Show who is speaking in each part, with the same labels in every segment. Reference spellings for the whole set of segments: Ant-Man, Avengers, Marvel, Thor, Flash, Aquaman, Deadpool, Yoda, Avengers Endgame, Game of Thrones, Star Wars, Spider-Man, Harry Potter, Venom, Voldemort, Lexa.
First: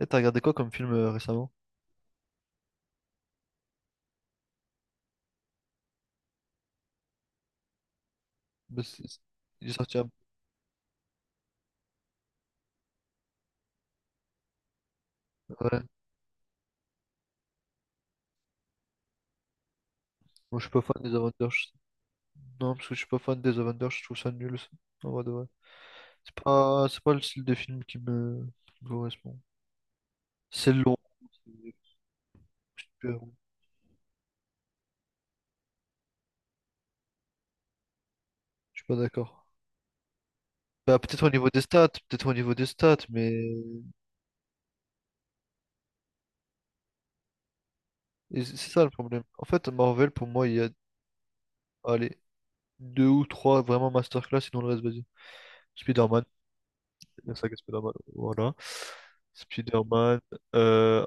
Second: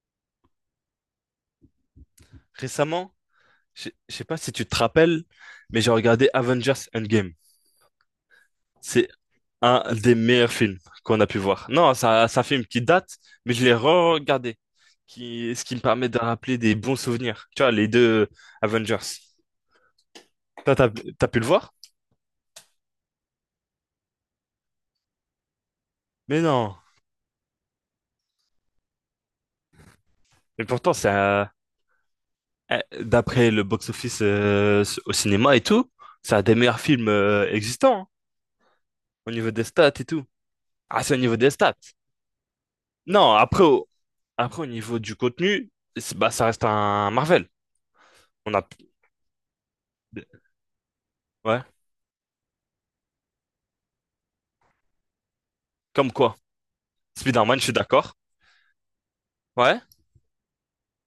Speaker 1: Et t'as regardé quoi comme film récemment?
Speaker 2: Récemment, je sais pas si tu te rappelles, mais j'ai regardé Avengers Endgame.
Speaker 1: Bah,
Speaker 2: C'est
Speaker 1: Il est
Speaker 2: un
Speaker 1: sorti un...
Speaker 2: des meilleurs films qu'on a pu voir. Non, ça film qui date, mais je l'ai re-regardé, ce qui me
Speaker 1: Ouais.
Speaker 2: permet de rappeler des bons souvenirs. Tu vois, les deux Avengers.
Speaker 1: Moi, je suis
Speaker 2: Toi,
Speaker 1: pas
Speaker 2: t'as,
Speaker 1: fan des
Speaker 2: T'as pu le
Speaker 1: Avengers.
Speaker 2: voir?
Speaker 1: Non, parce que je suis pas fan des Avengers, je trouve ça nul. Ça. En vrai de vrai. C'est
Speaker 2: Mais non.
Speaker 1: pas... c'est pas le style de film qui me correspond.
Speaker 2: Mais
Speaker 1: C'est
Speaker 2: pourtant,
Speaker 1: long.
Speaker 2: ça,
Speaker 1: C'est super long.
Speaker 2: d'après le box-office au cinéma et tout, c'est un des meilleurs films existants hein,
Speaker 1: Je suis pas
Speaker 2: au
Speaker 1: d'accord.
Speaker 2: niveau des stats et tout.
Speaker 1: Bah,
Speaker 2: Ah, c'est au
Speaker 1: peut-être au
Speaker 2: niveau
Speaker 1: niveau
Speaker 2: des
Speaker 1: des
Speaker 2: stats.
Speaker 1: stats, peut-être au niveau des stats, mais
Speaker 2: Non, après, après, au niveau du contenu, bah, ça reste un Marvel.
Speaker 1: et
Speaker 2: On
Speaker 1: c'est
Speaker 2: a...
Speaker 1: c'est ça le problème. En fait, Marvel, pour moi, il y a,
Speaker 2: Ouais,
Speaker 1: allez, deux ou trois vraiment masterclass, sinon le reste, vas-y.
Speaker 2: comme
Speaker 1: Spider-Man,
Speaker 2: quoi?
Speaker 1: la saga
Speaker 2: Spider-Man, je suis
Speaker 1: Spider-Man,
Speaker 2: d'accord.
Speaker 1: voilà.
Speaker 2: Ouais.
Speaker 1: Spider-Man, euh,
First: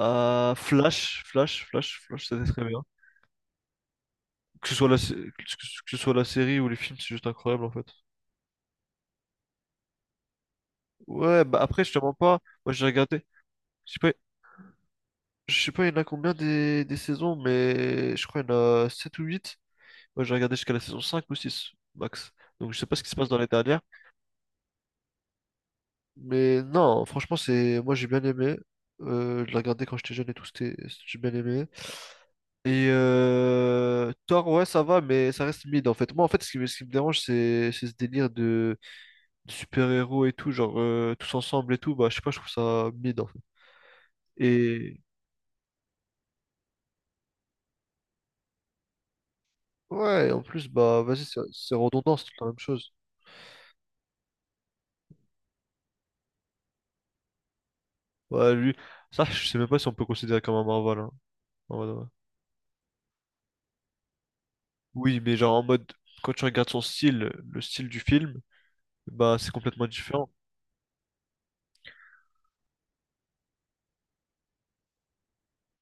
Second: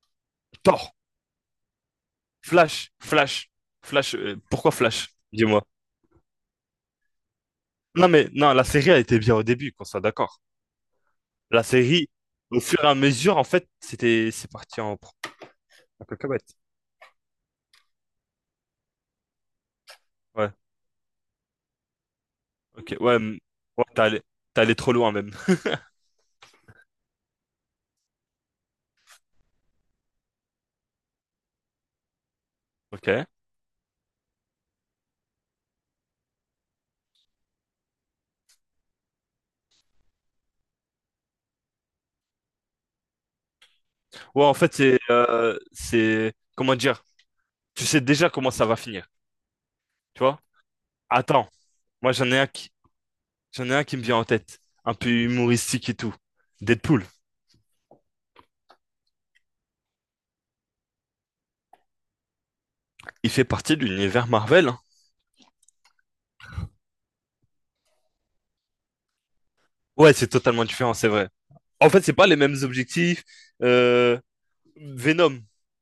Speaker 2: Thor,
Speaker 1: Flash, c'était très bien.
Speaker 2: Flash, Flash, Flash.
Speaker 1: Que
Speaker 2: Pourquoi
Speaker 1: ce soit la,
Speaker 2: Flash?
Speaker 1: sé- que ce
Speaker 2: Dis-moi.
Speaker 1: que ce soit la série ou les films, c'est juste incroyable en fait.
Speaker 2: Non, mais non, la série a été bien au début, qu'on soit d'accord.
Speaker 1: Ouais, bah
Speaker 2: La
Speaker 1: après, je te
Speaker 2: série,
Speaker 1: mens pas,
Speaker 2: au
Speaker 1: moi
Speaker 2: fur
Speaker 1: j'ai
Speaker 2: et à
Speaker 1: regardé.
Speaker 2: mesure, en fait,
Speaker 1: Je sais pas,
Speaker 2: c'était, c'est parti en...
Speaker 1: je sais pas, il y en a
Speaker 2: en
Speaker 1: combien
Speaker 2: cacahuète.
Speaker 1: des saisons, mais je crois qu'il y en a 7 ou 8. Moi j'ai
Speaker 2: Ouais,
Speaker 1: regardé jusqu'à la saison 5 ou 6 max. Donc je sais pas
Speaker 2: ok,
Speaker 1: ce qui
Speaker 2: ouais,
Speaker 1: se passe dans les dernières.
Speaker 2: ouais, t'es allé trop loin même.
Speaker 1: Mais non, franchement, c'est, moi j'ai bien aimé. Je l'ai regardé quand j'étais jeune et tout, c'était, j'ai bien aimé. Et
Speaker 2: Ok. Ouais,
Speaker 1: Thor, ouais, ça va, mais ça reste mid en fait. Moi, en fait, ce qui me dérange, c'est ce délire de super-héros et tout, genre tous ensemble et tout. Bah, je sais pas, je trouve ça mid en fait.
Speaker 2: en fait,
Speaker 1: Et
Speaker 2: c'est, comment dire? Tu sais déjà comment ça va finir, tu
Speaker 1: ouais, en
Speaker 2: vois?
Speaker 1: plus, bah, vas-y, c'est
Speaker 2: Attends,
Speaker 1: c'est
Speaker 2: moi
Speaker 1: redondant, c'est
Speaker 2: j'en ai
Speaker 1: tout la
Speaker 2: un
Speaker 1: même
Speaker 2: qui,
Speaker 1: chose.
Speaker 2: j'en ai un qui me vient en tête, un peu humoristique et tout. Deadpool,
Speaker 1: Ouais, lui, ça, je sais même pas si on peut considérer comme un Marvel, hein, en mode, ouais.
Speaker 2: il fait partie de l'univers Marvel, hein.
Speaker 1: Oui, mais genre en mode, quand tu regardes son style, le style du film, bah, c'est complètement
Speaker 2: Ouais, c'est
Speaker 1: différent.
Speaker 2: totalement différent, c'est vrai. En fait, c'est pas les mêmes objectifs. Euh, Venom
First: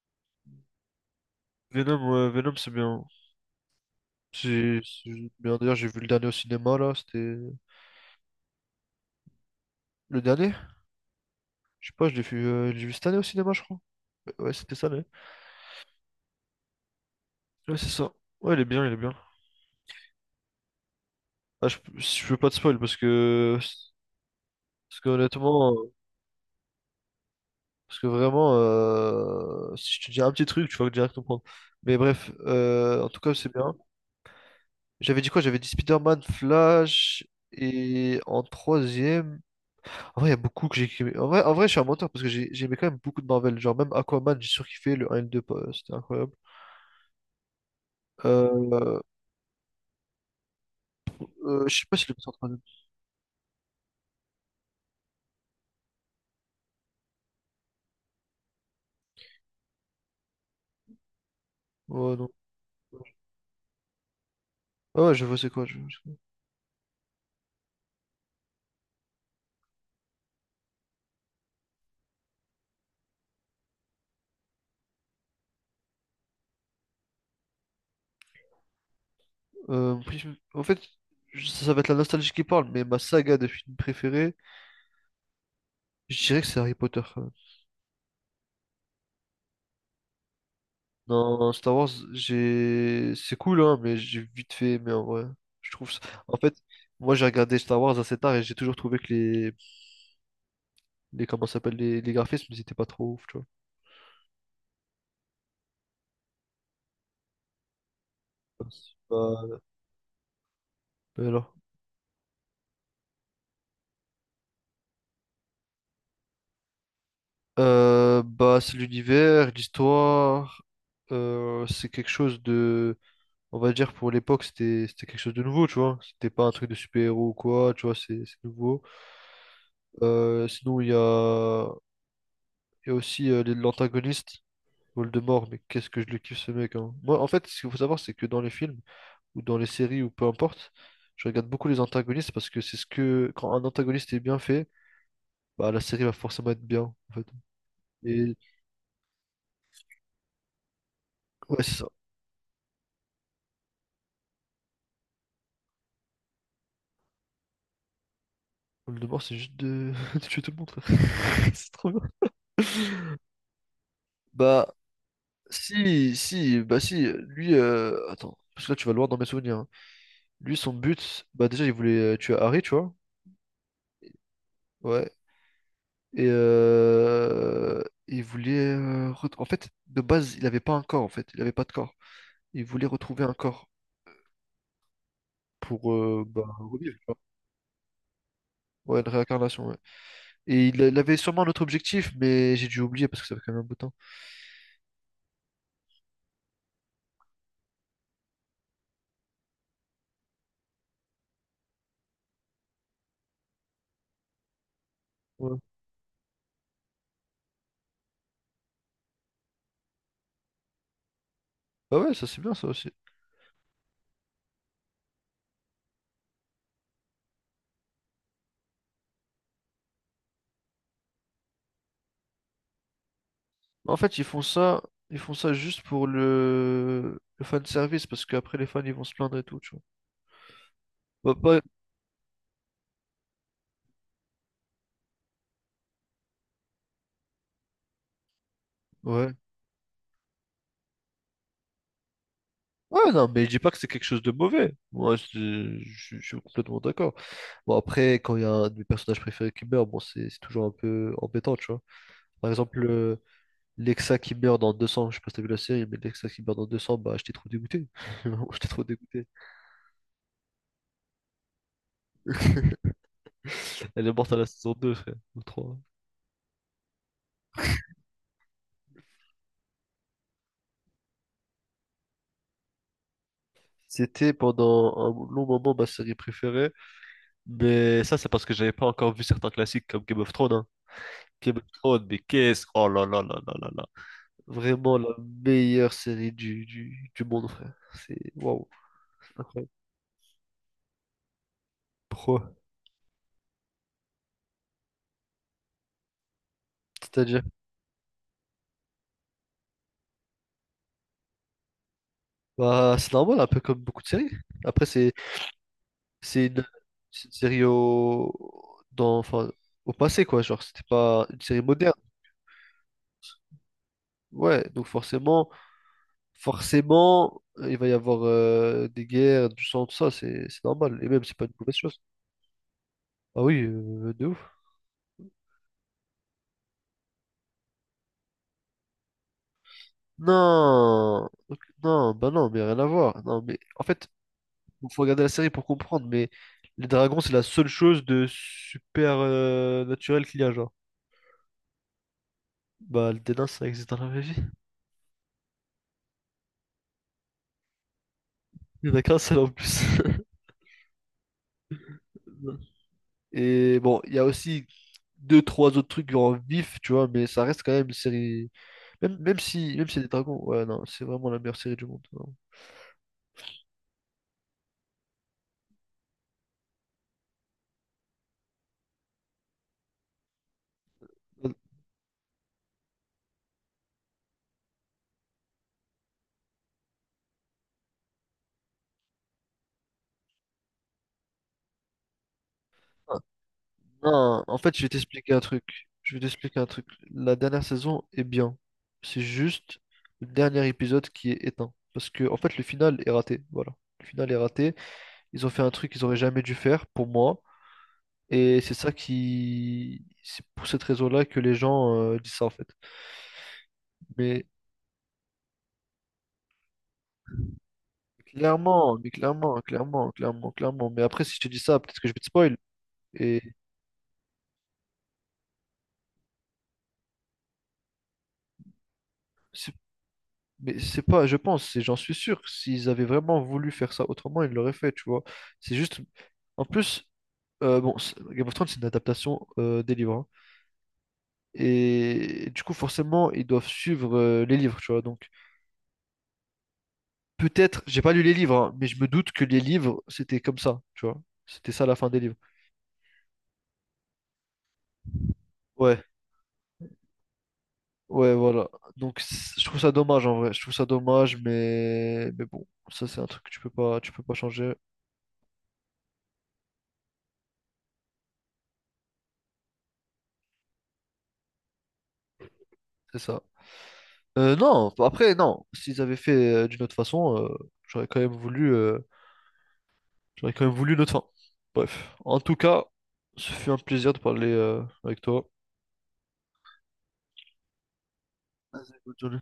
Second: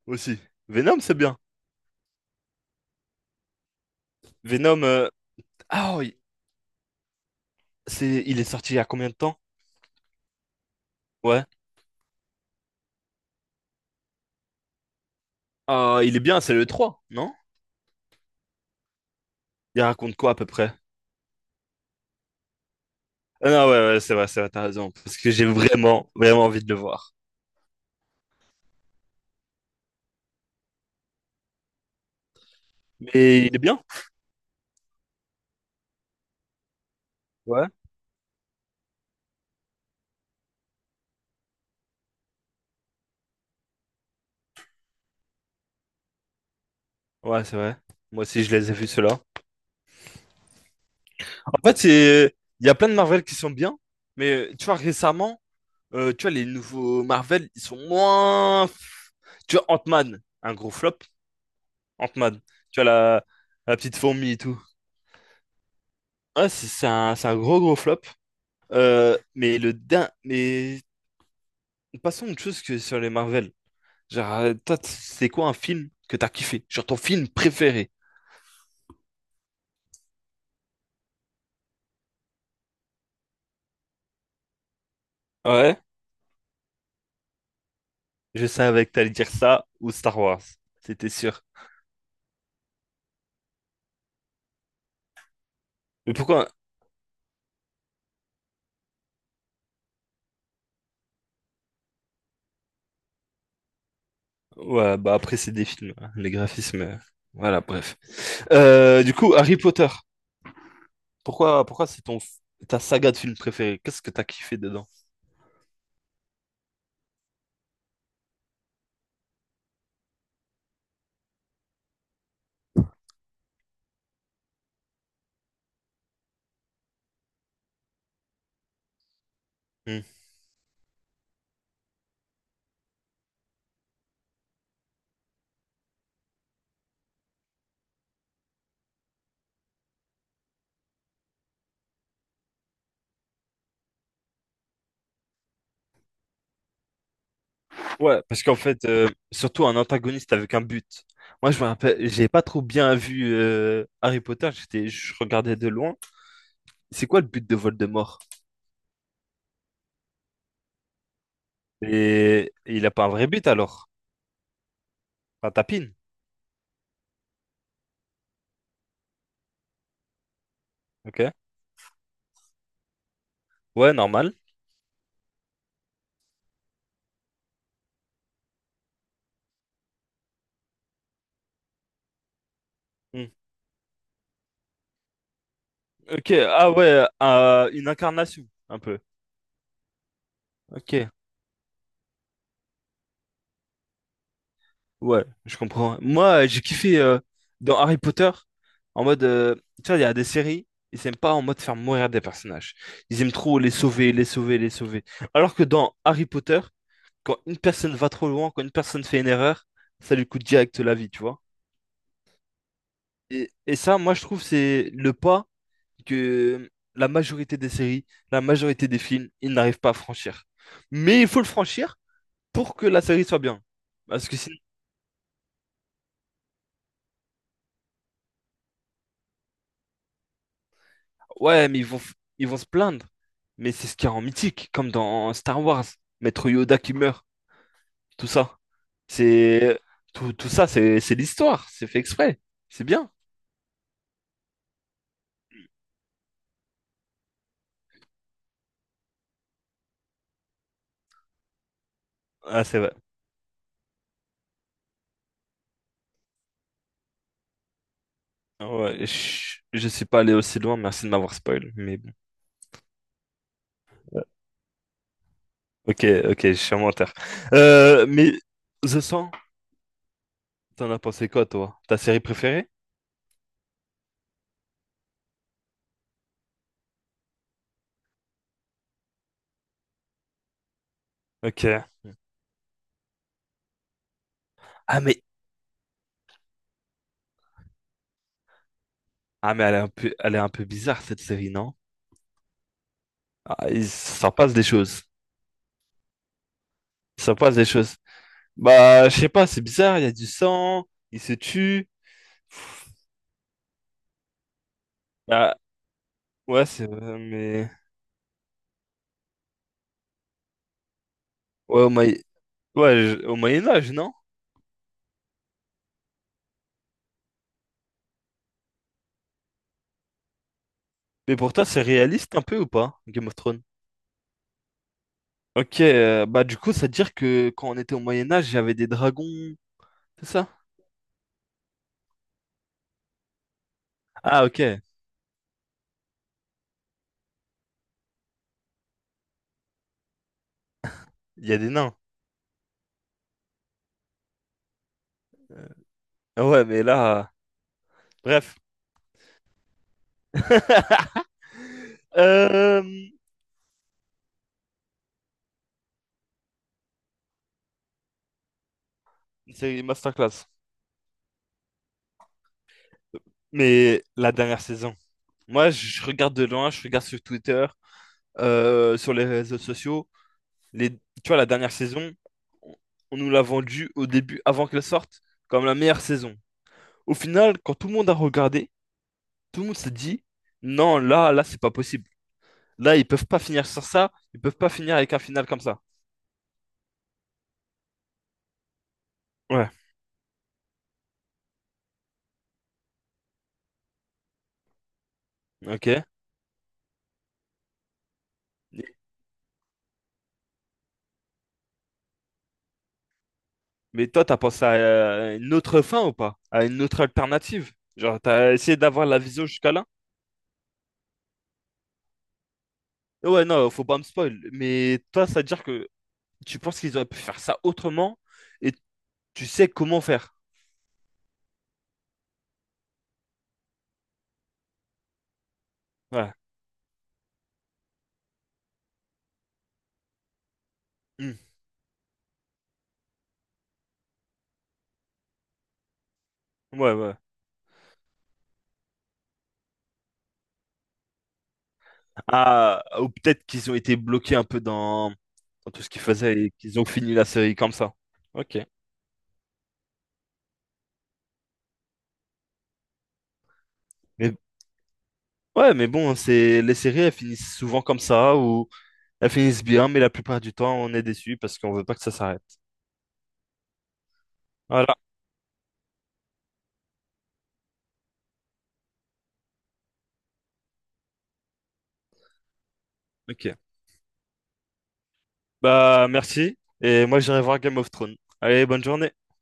Speaker 2: aussi. Venom, c'est bien.
Speaker 1: Venom, ouais, Venom, c'est bien. C'est
Speaker 2: Venom,
Speaker 1: c'est bien. D'ailleurs, j'ai
Speaker 2: ah,
Speaker 1: vu le
Speaker 2: oui,
Speaker 1: dernier au cinéma là, c'était.
Speaker 2: c'est, il est sorti il y a combien de temps?
Speaker 1: Le dernier?
Speaker 2: Ouais.
Speaker 1: Je sais pas, je l'ai vu cette année au cinéma, je crois. Ouais, ouais, c'était ça, l'année.
Speaker 2: Ah, il est bien, c'est le trois non?
Speaker 1: Ouais, c'est ça. Ouais, il est bien, il est bien.
Speaker 2: Il raconte quoi à peu près?
Speaker 1: Ah, je veux pas te spoil parce
Speaker 2: Ah,
Speaker 1: que.
Speaker 2: non, ouais, ouais, c'est vrai, t'as raison.
Speaker 1: Parce que
Speaker 2: Parce que j'ai
Speaker 1: honnêtement,
Speaker 2: vraiment, vraiment envie de le voir.
Speaker 1: parce que vraiment, si je te dis un petit truc, tu vas direct comprendre. Mais bref, en tout cas,
Speaker 2: Mais
Speaker 1: c'est
Speaker 2: il est
Speaker 1: bien.
Speaker 2: bien.
Speaker 1: J'avais dit quoi? J'avais dit Spider-Man, Flash.
Speaker 2: Ouais.
Speaker 1: Et en troisième. En vrai, il y a beaucoup que j'ai kiffé. En vrai, je suis un menteur parce que j'ai aimé quand même beaucoup de Marvel. Genre, même Aquaman, j'ai surkiffé le un et le 2, pas- c'était incroyable.
Speaker 2: Ouais, c'est vrai. Moi aussi, je les ai
Speaker 1: Euh,
Speaker 2: vus, ceux-là. En fait,
Speaker 1: je sais pas si le mettre en
Speaker 2: c'est,
Speaker 1: troisième.
Speaker 2: il y a plein de Marvel qui sont bien, mais tu vois, récemment, tu vois, les nouveaux Marvel, ils sont moins. Tu vois, Ant-Man, un gros flop.
Speaker 1: Ouais, non.
Speaker 2: Ant-Man, tu vois, la, la petite fourmi et tout.
Speaker 1: Ah ouais, je vois c'est quoi.
Speaker 2: Ah, c'est un gros, gros flop. Mais passons à autre chose que sur les Marvel. Genre, toi, c'est quoi un film que t'as kiffé? Genre, ton film préféré?
Speaker 1: En fait, ça va être la nostalgie qui parle, mais ma saga de films préférée,
Speaker 2: Ouais,
Speaker 1: je dirais que c'est Harry Potter, quand même.
Speaker 2: je savais que t'allais dire ça ou Star Wars. C'était sûr.
Speaker 1: Non, Star Wars, j'ai... c'est cool, hein, mais j'ai vite fait aimé en vrai. Je trouve ça...
Speaker 2: Mais
Speaker 1: En
Speaker 2: pourquoi?
Speaker 1: fait, moi j'ai regardé Star Wars assez tard et j'ai toujours trouvé que les comment ça s'appelle les graphismes, ils étaient pas trop ouf, tu vois.
Speaker 2: Ouais, bah après, c'est des films, hein, les graphismes. Voilà, bref. Du coup, Harry
Speaker 1: Bah,
Speaker 2: Potter,
Speaker 1: mais alors.
Speaker 2: pourquoi c'est ta saga de film préférée? Qu'est-ce que t'as kiffé dedans?
Speaker 1: Bah, c'est l'univers, l'histoire, c'est quelque chose de... on va dire pour l'époque c'était quelque chose de nouveau, tu vois. C'était pas un truc de super-héros ou quoi, tu vois, c'est nouveau.
Speaker 2: Hmm.
Speaker 1: Sinon il y a aussi l'antagoniste Voldemort, mais qu'est-ce que je le kiffe ce mec, hein. Moi en fait, ce qu'il faut savoir c'est que dans les films ou dans les séries ou peu importe, je regarde beaucoup les antagonistes parce que c'est ce que quand un antagoniste est bien fait, bah la série va forcément être bien en fait.
Speaker 2: Ouais,
Speaker 1: Et
Speaker 2: parce qu'en fait, surtout un antagoniste avec un but. Moi, je
Speaker 1: ouais,
Speaker 2: me
Speaker 1: c'est ça.
Speaker 2: rappelle, j'ai pas trop bien vu Harry Potter, j'étais, je regardais de loin. C'est quoi le but de Voldemort?
Speaker 1: Voldemort, c'est juste de... de tuer tout le monde, frère. C'est trop bien.
Speaker 2: Et il a pas un vrai but alors?
Speaker 1: Bah,
Speaker 2: Un tapine,
Speaker 1: si, si, bah si, lui, attends, parce que là tu vas loin dans mes souvenirs, hein. Lui, son
Speaker 2: ok?
Speaker 1: but, bah déjà il voulait tuer Harry, tu vois,
Speaker 2: Ouais, normal.
Speaker 1: ouais. Et en fait, de base, il avait pas un corps, en fait, il avait pas de corps. Il voulait retrouver
Speaker 2: Hmm.
Speaker 1: un corps pour
Speaker 2: Ok,
Speaker 1: bah,
Speaker 2: ah
Speaker 1: revivre, tu
Speaker 2: ouais,
Speaker 1: vois.
Speaker 2: une incarnation, un peu.
Speaker 1: Ouais, une réincarnation, ouais. Et il
Speaker 2: Ok.
Speaker 1: avait sûrement un autre objectif, mais j'ai dû oublier parce que ça fait quand même un bout de temps.
Speaker 2: Ouais, je comprends. Moi, j'ai kiffé dans Harry Potter, en mode, tu vois, il y a des séries, ils aiment pas en mode faire mourir des personnages. Ils aiment trop les sauver, les sauver, les sauver. Alors
Speaker 1: Ouais.
Speaker 2: que dans Harry Potter, quand une personne va trop loin, quand une personne fait une erreur, ça lui coûte direct la vie, tu vois.
Speaker 1: Bah ouais, ça c'est bien ça aussi.
Speaker 2: Et ça, moi, je trouve, c'est le pas que la majorité des séries, la majorité des films, ils n'arrivent pas à franchir. Mais il faut le franchir pour que la série soit bien.
Speaker 1: En fait, ils
Speaker 2: Parce que
Speaker 1: font
Speaker 2: si...
Speaker 1: ça, ils font ça juste pour le fan service parce qu'après les fans ils vont se plaindre et tout, tu vois. Bah,
Speaker 2: Ouais, mais ils vont, ils vont se plaindre. Mais c'est ce qu'il y a en mythique, comme dans Star Wars. Maître Yoda qui meurt, tout ça.
Speaker 1: ouais.
Speaker 2: C'est tout ça, c'est l'histoire. C'est fait exprès. C'est bien.
Speaker 1: Ouais, non, mais je dis pas que c'est quelque chose de mauvais. Moi, je suis complètement d'accord. Bon, après, quand il y a un de mes personnages préférés qui meurt, bon, c'est toujours un peu embêtant, tu vois. Par
Speaker 2: Ah, c'est
Speaker 1: exemple,
Speaker 2: vrai.
Speaker 1: Lexa qui meurt dans 200 je sais pas si t'as vu la série, mais Lexa qui meurt dans deux cents, bah, j'étais trop dégoûté. Vraiment, j'étais trop
Speaker 2: Ouais,
Speaker 1: dégoûté.
Speaker 2: je suis pas allé aussi loin. Merci de m'avoir spoil. Mais bon.
Speaker 1: Elle est morte à la saison deux, frère, ou trois.
Speaker 2: Ok, ok, je suis un menteur. Mais The Sand t'en as pensé quoi, toi? Ta série préférée?
Speaker 1: C'était pendant un long moment ma série préférée, mais ça, c'est parce que j'avais pas encore vu certains classiques comme Game of Thrones, hein. Game of
Speaker 2: Ok.
Speaker 1: Thrones, mais qu'est-ce... Oh là là là là là là. Vraiment
Speaker 2: Ah,
Speaker 1: la
Speaker 2: mais
Speaker 1: meilleure série du monde, frère. C'est waouh,
Speaker 2: ah, mais
Speaker 1: incroyable.
Speaker 2: elle est un peu, elle est un peu bizarre cette série, non?
Speaker 1: Pourquoi?
Speaker 2: Ah, il s'en passe des choses. Il s'en
Speaker 1: C'est-à-dire,
Speaker 2: passe des choses. Bah, je sais pas, c'est bizarre, il y a du sang, il se tue.
Speaker 1: bah, c'est normal, un peu comme beaucoup de séries. Après,
Speaker 2: Ah,
Speaker 1: c'est une,
Speaker 2: ouais, c'est vrai,
Speaker 1: c'est une série
Speaker 2: mais.
Speaker 1: au, dans, enfin, au passé, quoi. Genre, c'était pas une série
Speaker 2: Ouais, au,
Speaker 1: moderne.
Speaker 2: Moyen- ouais, au Moyen-Âge, non?
Speaker 1: Ouais, donc forcément, forcément, il va y avoir des guerres, du sang, tout ça, c'est normal. Et même, c'est
Speaker 2: Mais
Speaker 1: pas une
Speaker 2: pour toi,
Speaker 1: mauvaise
Speaker 2: c'est
Speaker 1: chose.
Speaker 2: réaliste un peu ou pas, Game of
Speaker 1: Ah oui,
Speaker 2: Thrones?
Speaker 1: de ouf.
Speaker 2: Ok, bah, du coup, ça veut dire que quand on était au Moyen-Âge, il y avait des dragons, c'est ça?
Speaker 1: Non, ok, non, bah non, mais rien à voir. Non, mais en fait,
Speaker 2: Ah, ok, il
Speaker 1: bon, faut regarder la série pour comprendre, mais les dragons, c'est la seule chose de super naturel qu'il y a, genre.
Speaker 2: y a des nains.
Speaker 1: Bah, le dédain, ça existe dans la vraie vie.
Speaker 2: Ah ouais, mais là. Bref.
Speaker 1: Il y en a qu'un seul en plus.
Speaker 2: Euh...
Speaker 1: Et bon, il y a aussi deux, trois autres trucs en vif, tu vois, mais ça reste quand même une série. Même, même si,
Speaker 2: C'est une
Speaker 1: même si y a des dragons,
Speaker 2: masterclass.
Speaker 1: ouais, non, c'est vraiment la meilleure série du monde, vraiment.
Speaker 2: Mais la dernière saison. Moi, je regarde de loin, je regarde sur Twitter, sur les réseaux sociaux. Les, tu vois, la dernière saison, on on nous l'a vendue au début, avant qu'elle sorte, comme la meilleure saison. Au final, quand tout le monde a regardé, tout le monde s'est dit, non, là, c'est pas possible. Là, ils peuvent pas finir sur ça, ils
Speaker 1: Non,
Speaker 2: peuvent
Speaker 1: en
Speaker 2: pas
Speaker 1: fait, je vais
Speaker 2: finir avec un
Speaker 1: t'expliquer un
Speaker 2: final comme ça.
Speaker 1: truc. Je vais t'expliquer un truc. La dernière saison est bien. C'est
Speaker 2: Ouais,
Speaker 1: juste le dernier épisode qui est éteint. Parce que, en fait, le final est raté. Voilà. Le final est raté. Ils ont fait un truc
Speaker 2: ok.
Speaker 1: qu'ils auraient jamais dû faire, pour moi. Et c'est ça qui. C'est pour cette raison-là que les gens disent ça, en fait.
Speaker 2: Mais toi, t'as
Speaker 1: Mais
Speaker 2: pensé à une autre fin ou pas? À une autre alternative? Genre, t'as essayé d'avoir
Speaker 1: mais
Speaker 2: la vision
Speaker 1: clairement,
Speaker 2: jusqu'à là?
Speaker 1: clairement, clairement, clairement. Mais après, si je te dis ça, peut-être que je vais te spoil. Et
Speaker 2: Ouais, non, faut pas me spoil. Mais toi, ça veut dire que tu penses qu'ils auraient pu faire ça autrement et tu sais comment faire.
Speaker 1: mais c'est pas, je pense, et j'en suis sûr, que s'ils avaient vraiment voulu faire ça autrement, ils l'auraient fait, tu vois. C'est juste,
Speaker 2: Ouais.
Speaker 1: en plus, bon, Game of Thrones, c'est une adaptation des livres, hein.
Speaker 2: Hmm.
Speaker 1: Et, du coup, forcément, ils doivent suivre les livres, tu vois. Donc,
Speaker 2: Ouais, ouais.
Speaker 1: peut-être, j'ai pas lu les livres, hein, mais je me doute que les livres, c'était comme ça, tu vois. C'était ça la fin des livres.
Speaker 2: Ah, ou peut-être qu'ils ont été bloqués un peu dans, dans tout ce qu'ils
Speaker 1: Ouais,
Speaker 2: faisaient et qu'ils ont fini la série comme ça.
Speaker 1: ouais,
Speaker 2: Ok.
Speaker 1: voilà. Donc, je trouve ça dommage, en vrai. Je trouve ça dommage, mais bon, ça, c'est un truc que tu peux pas
Speaker 2: Mais
Speaker 1: changer,
Speaker 2: ouais, mais bon, c'est les séries, elles finissent souvent comme ça, ou elles finissent bien, mais la plupart du temps, on est déçu parce qu'on veut pas que ça s'arrête.
Speaker 1: c'est ça. Non,
Speaker 2: Voilà.
Speaker 1: enfin, après, non. S'ils avaient fait d'une autre façon, j'aurais quand même voulu, euh, j'aurais quand même voulu notre fin. Bref, en tout cas, ce
Speaker 2: Ok.
Speaker 1: fut un plaisir de parler avec toi.
Speaker 2: Bah, merci. Et moi, j'irai voir Game of Thrones. Allez, bonne journée.
Speaker 1: Bonne journée.